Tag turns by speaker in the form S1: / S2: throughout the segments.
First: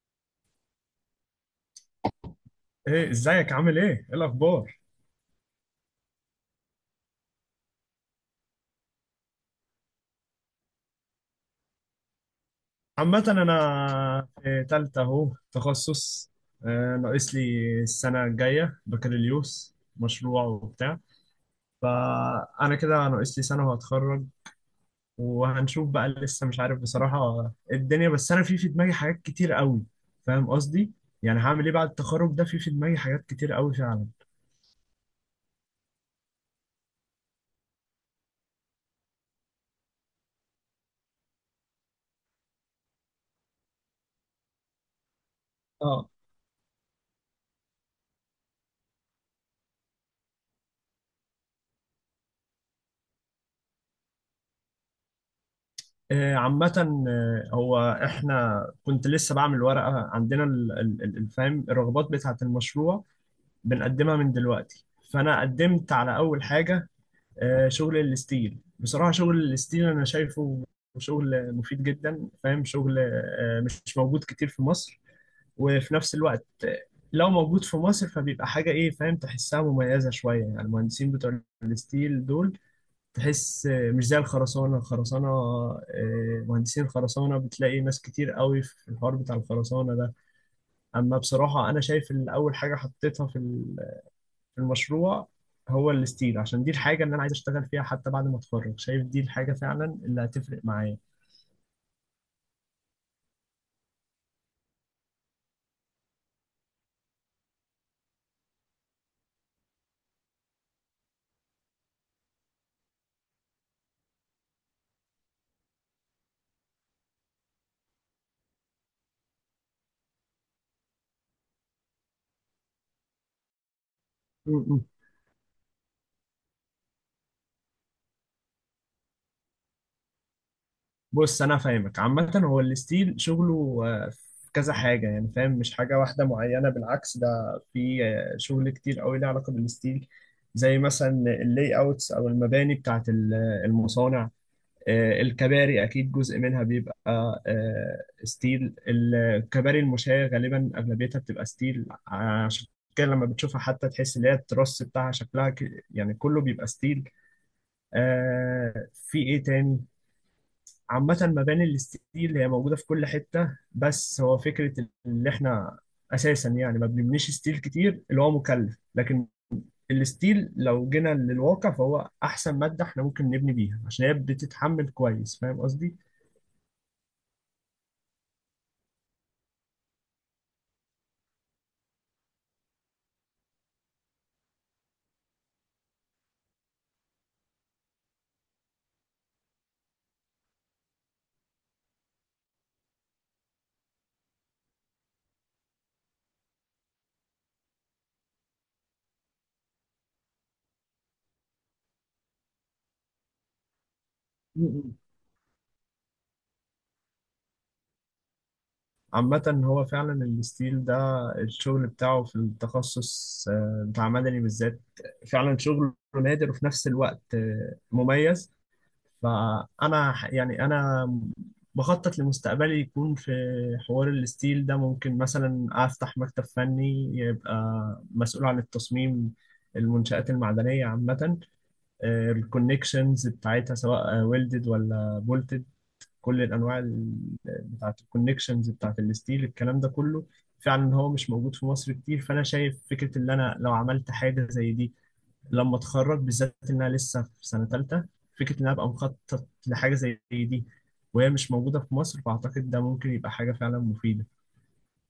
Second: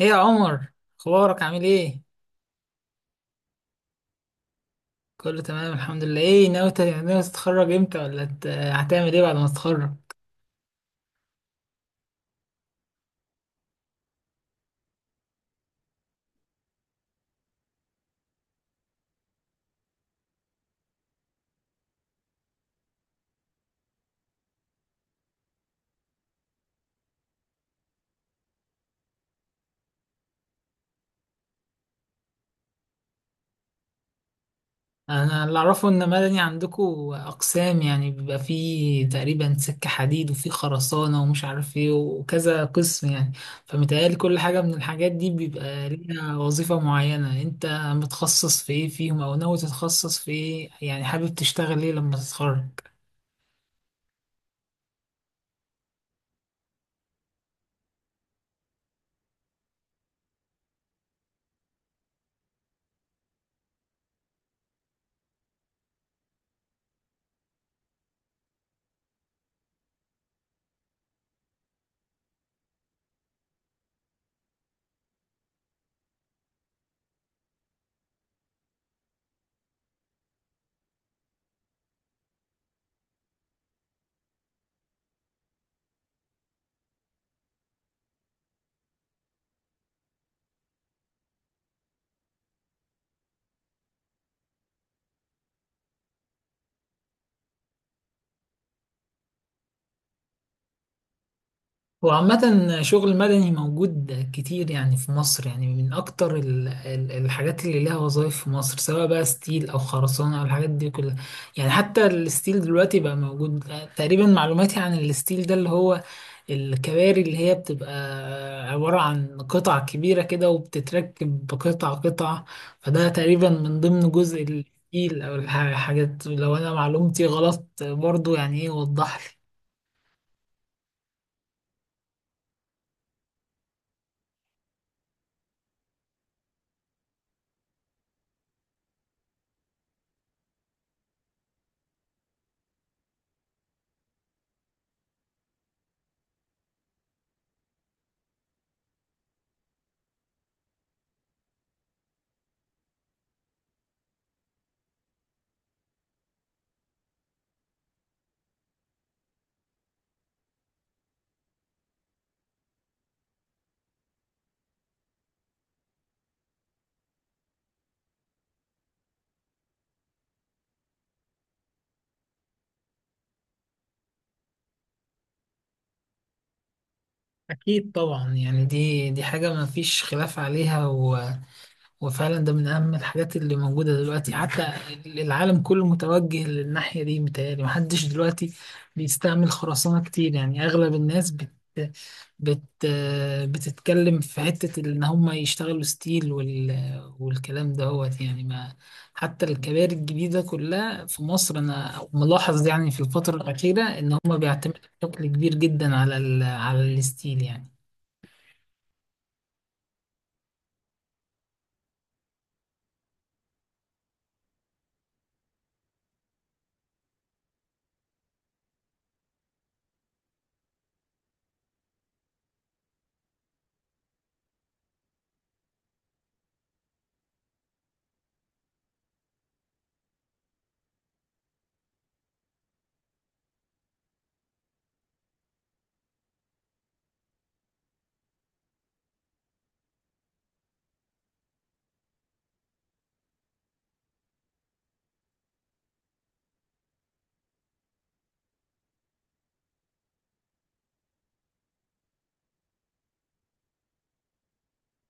S1: ايه يا عمر، اخبارك عامل ايه؟
S2: ايه، ازيك عامل ايه؟ ايه الاخبار؟
S1: كله تمام الحمد لله. ايه ناوي ناوي تتخرج امتى، ولا هتعمل ايه بعد ما تتخرج؟
S2: عامة انا في تالتة اهو تخصص. ناقص لي السنة الجاية بكالوريوس مشروع وبتاع. فانا كده ناقص لي سنة وهتخرج وهنشوف بقى. لسه مش عارف بصراحة الدنيا، بس انا في دماغي حاجات كتير قوي. فاهم قصدي؟ يعني هعمل ايه بعد التخرج ده؟ في دماغي حاجات كتير قوي فعلا.
S1: انا اللي اعرفه ان مدني عندكو اقسام، يعني بيبقى فيه تقريبا سكة حديد وفيه خرسانة ومش عارف ايه وكذا قسم يعني. فمتهيألي كل حاجة من الحاجات دي بيبقى
S2: اه.
S1: ليها وظيفة معينة. انت متخصص في ايه فيهم او ناوي تتخصص في ايه؟ يعني حابب تشتغل ايه لما تتخرج؟
S2: عامة، هو احنا كنت لسه بعمل ورقة. عندنا الفهم الرغبات بتاعة المشروع، بنقدمها من دلوقتي. فانا قدمت على اول حاجه، شغل الستيل. بصراحه شغل الستيل انا شايفه شغل مفيد جدا، فاهم؟ شغل مش موجود كتير في مصر، وفي نفس الوقت لو موجود في مصر فبيبقى حاجه ايه، فاهم؟ تحسها مميزه شويه. يعني المهندسين بتوع الستيل دول تحس مش زي الخرسانه، مهندسين الخرسانه بتلاقي ناس كتير قوي في الحوار بتاع الخرسانه ده. اما بصراحه انا شايف ان اول حاجه حطيتها في المشروع هو الستيل، عشان دي الحاجة اللي أنا عايز أشتغل فيها حتى بعد ما أتخرج. شايف دي الحاجة فعلا اللي هتفرق معايا.
S1: هو عامة شغل مدني موجود كتير يعني في مصر، يعني من أكتر الحاجات اللي لها وظائف في مصر، سواء بقى ستيل أو خرسانة أو الحاجات دي كلها. يعني حتى الستيل دلوقتي بقى موجود. تقريبا معلوماتي عن الستيل ده اللي هو الكباري، اللي هي بتبقى عبارة عن قطع كبيرة كده وبتتركب قطعة قطعة. فده تقريبا من ضمن جزء
S2: م- م.
S1: الستيل أو الحاجات، لو أنا معلومتي غلط برضو يعني إيه وضح.
S2: بص أنا فاهمك. عامة هو الستيل شغله في كذا حاجة، يعني فاهم؟ مش حاجة واحدة معينة، بالعكس. ده في شغل كتير قوي ليه علاقة بالستيل، زي مثلا اللي اوتس أو المباني بتاعت المصانع. الكباري اكيد جزء منها بيبقى ستيل. الكباري المشاة غالبا اغلبيتها بتبقى ستيل، عشان كده لما بتشوفها حتى تحس ان هي التروس بتاعها شكلها يعني كله بيبقى ستيل. في ايه تاني؟ عامة مباني الستيل هي موجودة في كل حتة، بس هو فكرة اللي احنا اساسا يعني ما بنبنيش ستيل كتير، اللي هو مكلف. لكن الستيل لو جينا للواقع فهو احسن مادة احنا ممكن نبني بيها، عشان هي بتتحمل كويس. فاهم قصدي؟
S1: أكيد طبعا، يعني دي حاجة ما فيش خلاف عليها وفعلا ده من أهم الحاجات اللي موجودة دلوقتي. حتى العالم كله متوجه للناحية دي. متهيألي محدش دلوقتي بيستعمل خرسانة كتير، يعني أغلب الناس بت... بت... بتتكلم في حتة إن هم يشتغلوا ستيل والكلام دهوت يعني ما. حتى الكباري الجديدة كلها في مصر أنا ملاحظ يعني في الفترة الأخيرة إن هم بيعتمدوا
S2: مم.
S1: بشكل كبير جدا على الستيل يعني.
S2: عامة هو فعلا الستيل ده الشغل بتاعه في التخصص بتاع مدني بالذات، فعلا شغل نادر، وفي نفس الوقت مميز. فأنا يعني أنا بخطط لمستقبلي يكون في حوار الستيل ده. ممكن مثلا أفتح مكتب فني، يبقى مسؤول عن التصميم، المنشآت المعدنية عامة، الكونكشنز بتاعتها سواء ويلدد ولا بولتد، كل الانواع بتاعه الكونكشنز بتاعه الستيل. الكلام ده كله فعلا هو مش موجود في مصر كتير. فانا شايف فكره ان انا لو عملت حاجه زي دي لما اتخرج، بالذات انها لسه في سنه ثالثه، فكره ان انا ابقى مخطط لحاجه زي دي وهي مش موجوده في مصر، فاعتقد ده ممكن يبقى حاجه فعلا مفيده.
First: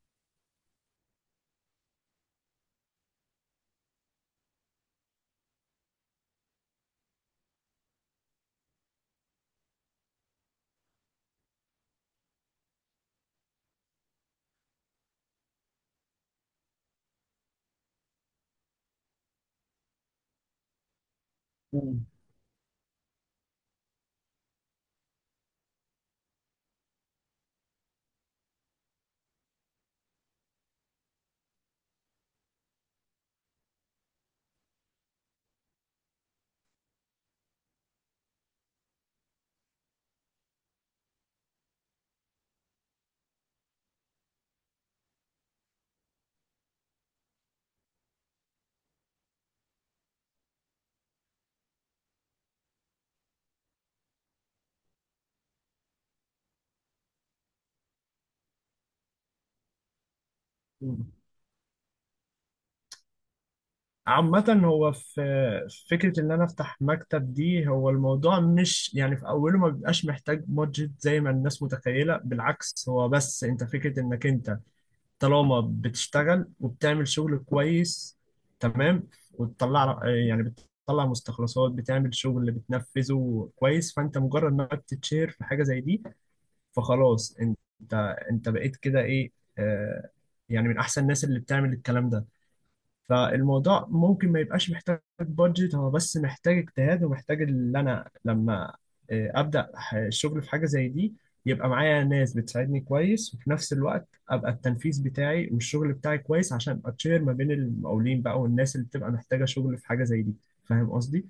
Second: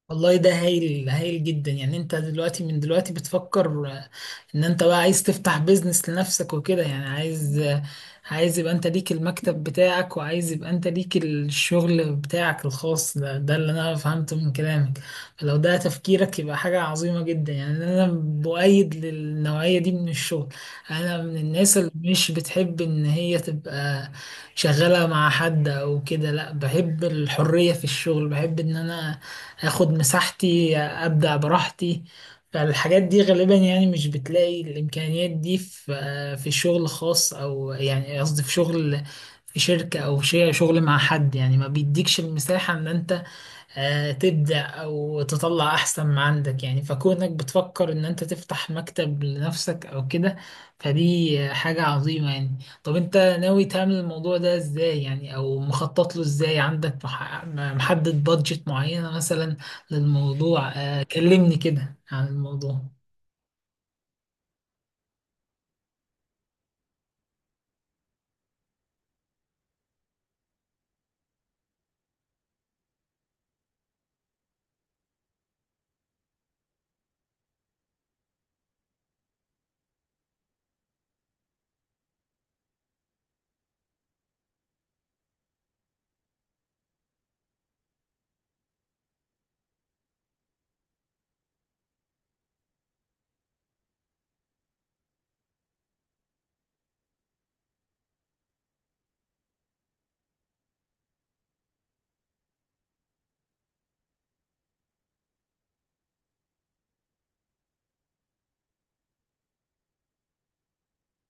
S1: والله ده هايل، هايل جدا. يعني انت دلوقتي من دلوقتي بتفكر ان انت بقى عايز تفتح بيزنس لنفسك وكده، يعني عايز يبقى انت ليك المكتب بتاعك، وعايز يبقى انت ليك الشغل بتاعك الخاص، ده ده اللي انا فهمته من كلامك. فلو ده تفكيرك يبقى حاجة عظيمة جدا. يعني انا بؤيد للنوعية دي من الشغل. انا من الناس اللي
S2: مم.
S1: مش بتحب ان هي تبقى شغالة مع حد او كده. لا، بحب الحرية في الشغل، بحب ان انا اخد مساحتي ابدع براحتي. فالحاجات دي غالبا يعني مش بتلاقي الامكانيات دي في في شغل خاص، او يعني قصدي في شغل في شركة او شيء، شغل مع حد يعني ما بيديكش المساحة ان انت تبدع وتطلع أحسن ما عندك. يعني فكونك بتفكر إن أنت تفتح مكتب لنفسك أو كده، فدي حاجة عظيمة يعني. طب أنت ناوي تعمل الموضوع ده إزاي؟ يعني أو مخطط له إزاي؟ عندك محدد بادجت معينة مثلا للموضوع؟
S2: مم.
S1: كلمني كده عن الموضوع.
S2: عامة هو في فكرة إن أنا أفتح مكتب دي. هو الموضوع مش يعني في أوله ما بيبقاش محتاج بادجت زي ما الناس متخيلة، بالعكس. هو بس أنت فكرة إنك أنت طالما بتشتغل وبتعمل شغل كويس تمام وتطلع، يعني بتطلع مستخلصات، بتعمل شغل اللي بتنفذه كويس، فانت مجرد ما بتتشهر في حاجه زي دي، فخلاص انت، انت بقيت كده ايه، آه يعني من احسن الناس اللي بتعمل الكلام ده. فالموضوع ممكن ما يبقاش محتاج بادجت، هو بس محتاج اجتهاد، ومحتاج ان انا لما ابدا الشغل في حاجه زي دي، يبقى معايا ناس بتساعدني كويس، وفي نفس الوقت ابقى التنفيذ بتاعي والشغل بتاعي كويس، عشان ابقى تشير ما بين المقاولين بقى والناس اللي بتبقى محتاجه شغل في حاجه زي دي. فاهم قصدي؟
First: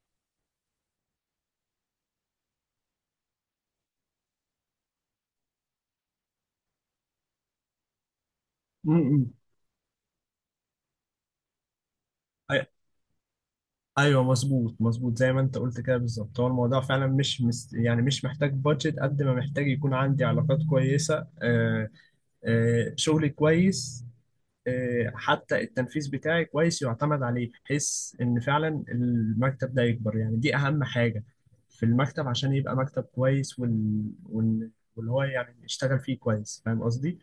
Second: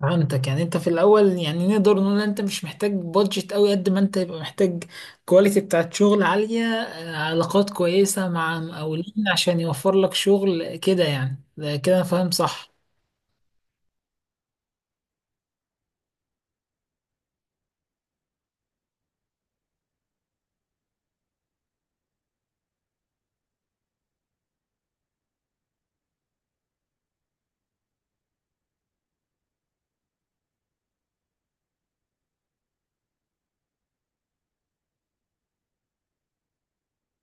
S1: فهمتك. يعني انت في الاول يعني نقدر نقول ان انت مش محتاج بادجت قوي قد ما انت يبقى محتاج كواليتي بتاعت شغل عالية، علاقات كويسة مع مقاولين
S2: امم،
S1: عشان يوفر لك شغل كده يعني. ده كده انا فاهم
S2: أي-
S1: صح؟
S2: ايوه، مظبوط مظبوط زي ما انت قلت كده بالظبط. هو الموضوع فعلا مش يعني مش محتاج بادجت قد ما محتاج يكون عندي علاقات كويسه. شغل كويس، حتى التنفيذ بتاعي كويس يعتمد عليه، بحيث ان فعلا المكتب ده يكبر. يعني دي اهم حاجة في المكتب عشان يبقى مكتب كويس، واللي هو يعني يشتغل فيه كويس. فاهم قصدي؟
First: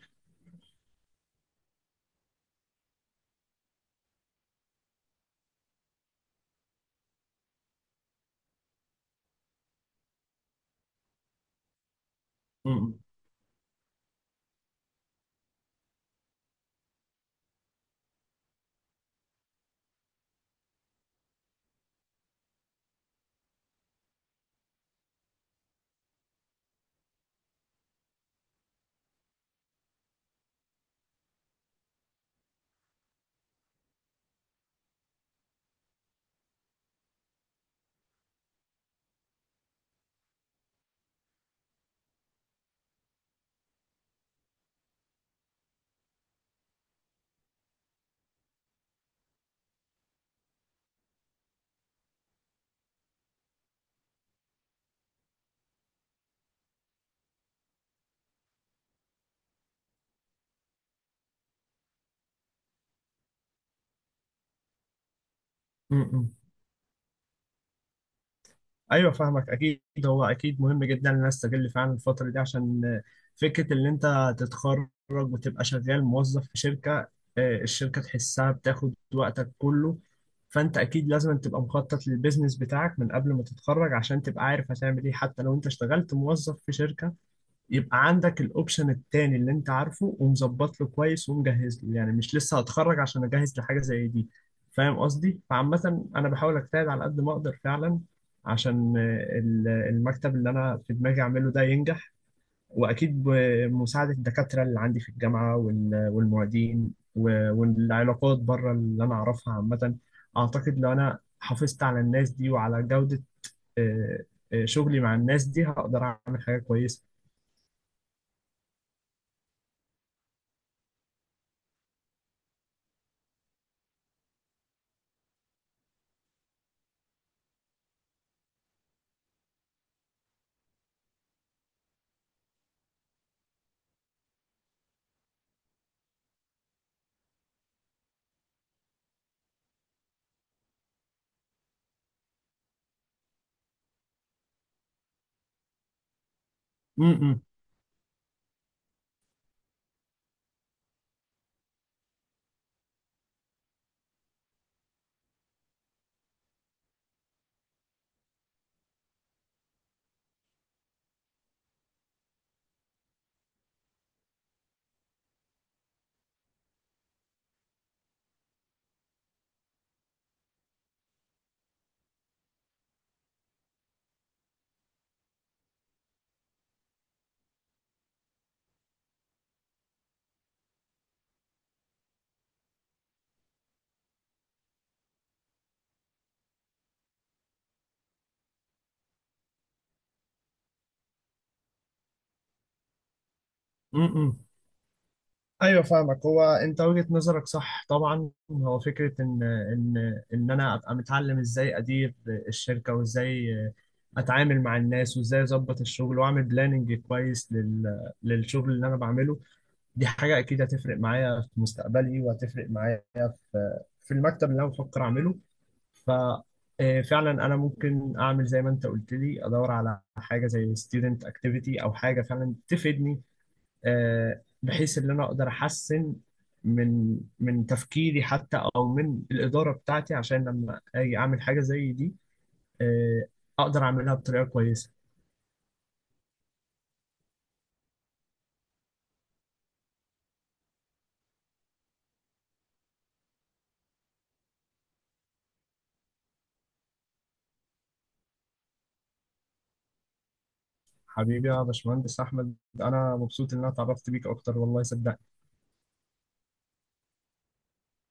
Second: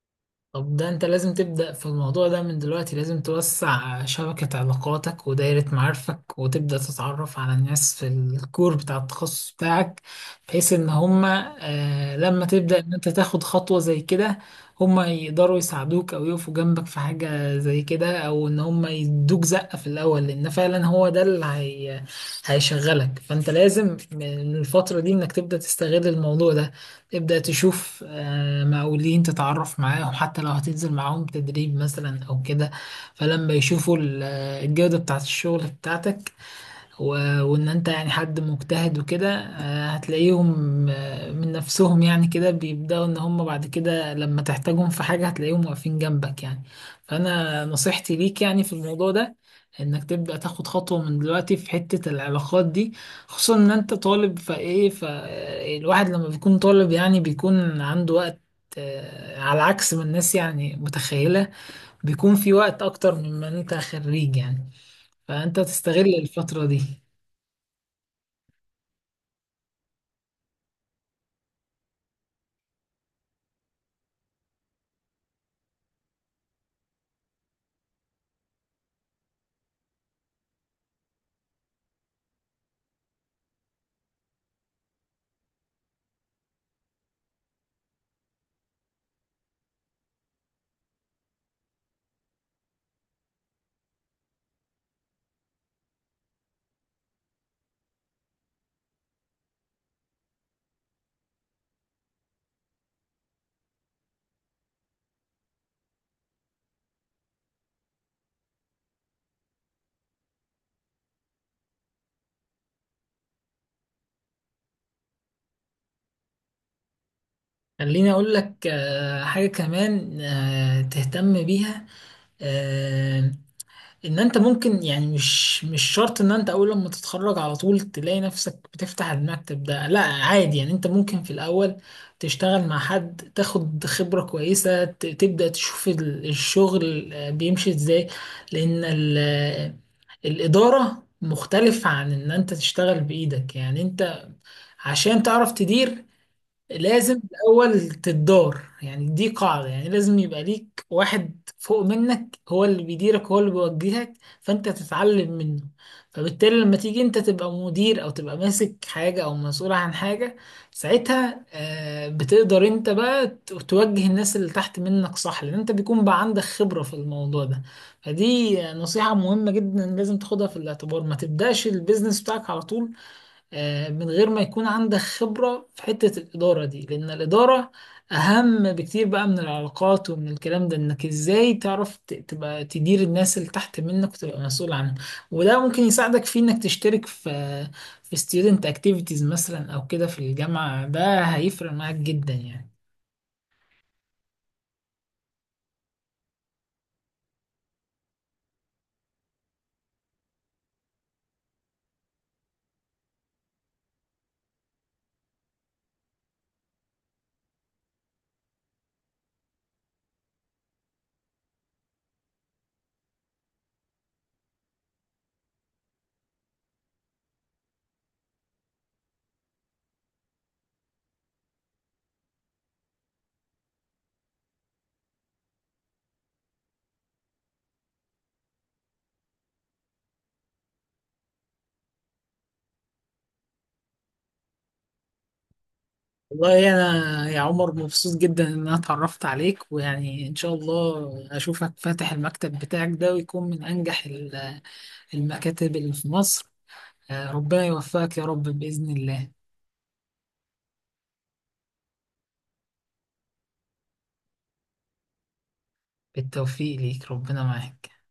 S1: طب ده انت لازم تبدأ في الموضوع ده من دلوقتي، لازم توسع شبكة علاقاتك ودايرة معارفك، وتبدأ تتعرف على الناس في الكور بتاع التخصص بتاعك، بحيث ان هما آه لما
S2: م-
S1: تبدأ ان
S2: م-
S1: انت تاخد خطوة زي كده هما يقدروا يساعدوك او يقفوا جنبك في حاجة زي كده، او ان هما يدوك زقة في الاول، لان فعلا هو ده اللي هي هيشغلك. فانت لازم من الفترة دي انك تبدأ تستغل الموضوع ده، تبدأ تشوف مقاولين تتعرف معاهم، حتى لو هتنزل معاهم تدريب مثلا أو كده. فلما يشوفوا الجودة بتاعة الشغل بتاعتك، وان انت يعني حد مجتهد وكده، هتلاقيهم من نفسهم يعني كده بيبدأوا ان هم بعد كده لما تحتاجهم في حاجة هتلاقيهم واقفين جنبك يعني. فانا نصيحتي ليك يعني في الموضوع ده انك تبدأ تاخد خطوة من دلوقتي في حتة العلاقات دي، خصوصا ان انت طالب فايه. فالواحد لما بيكون طالب يعني بيكون عنده وقت، على عكس ما الناس يعني متخيلة، بيكون في وقت اكتر مما انت خريج يعني. فانت
S2: م-
S1: تستغل
S2: م.
S1: الفترة دي.
S2: ايوه، فاهمك اكيد. هو اكيد مهم جدا ان انا استغل فعلا الفتره دي، عشان فكره ان انت تتخرج وتبقى شغال موظف في شركه. الشركه تحسها بتاخد وقتك كله، فانت اكيد لازم تبقى مخطط للبيزنس بتاعك من قبل ما تتخرج، عشان تبقى عارف هتعمل ايه حتى لو انت اشتغلت موظف في شركه، يبقى عندك الاوبشن التاني اللي انت عارفه ومظبط له كويس ومجهز له، يعني مش لسه هتخرج عشان اجهز لحاجه زي دي. فاهم قصدي؟ فعامه انا بحاول اجتهد على قد ما اقدر فعلا، عشان المكتب اللي انا في دماغي اعمله ده ينجح. واكيد بمساعده الدكاتره اللي عندي في الجامعه والمعيدين والعلاقات بره اللي انا اعرفها عامه. اعتقد لو انا حافظت على الناس دي وعلى جوده، آه، شغلي مع الناس دي هقدر اعمل حاجه كويسه.
S1: خليني أقول لك حاجة كمان تهتم بيها. آه، إن أنت ممكن، يعني مش شرط إن أنت أول لما تتخرج على طول تلاقي نفسك بتفتح المكتب ده، لا عادي. يعني أنت ممكن في الأول تشتغل مع حد، تاخد خبرة كويسة، تبدأ تشوف الشغل بيمشي إزاي، لأن الإدارة مختلف عن إن أنت تشتغل بإيدك. يعني أنت عشان تعرف تدير
S2: م-
S1: لازم
S2: م.
S1: الأول تدار، يعني دي قاعدة. يعني لازم يبقى ليك واحد فوق منك هو اللي بيديرك هو اللي بيوجهك، فأنت تتعلم منه. فبالتالي لما تيجي أنت تبقى مدير أو تبقى ماسك حاجة أو مسؤول عن حاجة، ساعتها بتقدر أنت بقى توجه الناس اللي تحت منك صح، لأن أنت بيكون بقى عندك خبرة في الموضوع ده. فدي نصيحة مهمة جدا لازم تاخدها في الاعتبار، ما تبدأش البيزنس بتاعك على طول من غير ما يكون عندك خبرة في حتة الإدارة دي، لأن الإدارة أهم بكتير بقى من العلاقات ومن الكلام ده. إنك إزاي تعرف تبقى تدير الناس اللي تحت منك وتبقى مسؤول عنهم، وده ممكن يساعدك في إنك تشترك في في student activities مثلا أو كده في الجامعة، ده هيفرق معاك جدا يعني.
S2: امم، ايوه فاهمك. هو انت وجهة نظرك صح طبعا. هو فكرة ان انا ابقى متعلم ازاي ادير الشركة، وازاي اتعامل مع الناس، وازاي اظبط الشغل واعمل بلاننج كويس للشغل اللي انا بعمله. دي حاجة اكيد هتفرق معايا في مستقبلي، وهتفرق معايا في المكتب اللي انا بفكر اعمله. ف آه، فعلا انا ممكن اعمل زي ما انت قلت لي، ادور على حاجه زي student activity او حاجه فعلا تفيدني، بحيث ان انا اقدر احسن من تفكيري، حتى او من الاداره بتاعتي، عشان لما اجي اعمل حاجه زي دي آه، اقدر اعملها بطريقه كويسه.
S1: والله أنا يا عمر مبسوط جدا إن أنا اتعرفت عليك، ويعني إن شاء الله أشوفك فاتح المكتب بتاعك ده ويكون من أنجح المكاتب اللي في مصر. ربنا يوفقك يا رب بإذن الله.
S2: حبيبي يا باشمهندس احمد، انا مبسوط ان انا اتعرفت بيك اكتر والله صدقني.
S1: بالتوفيق ليك، ربنا معاك.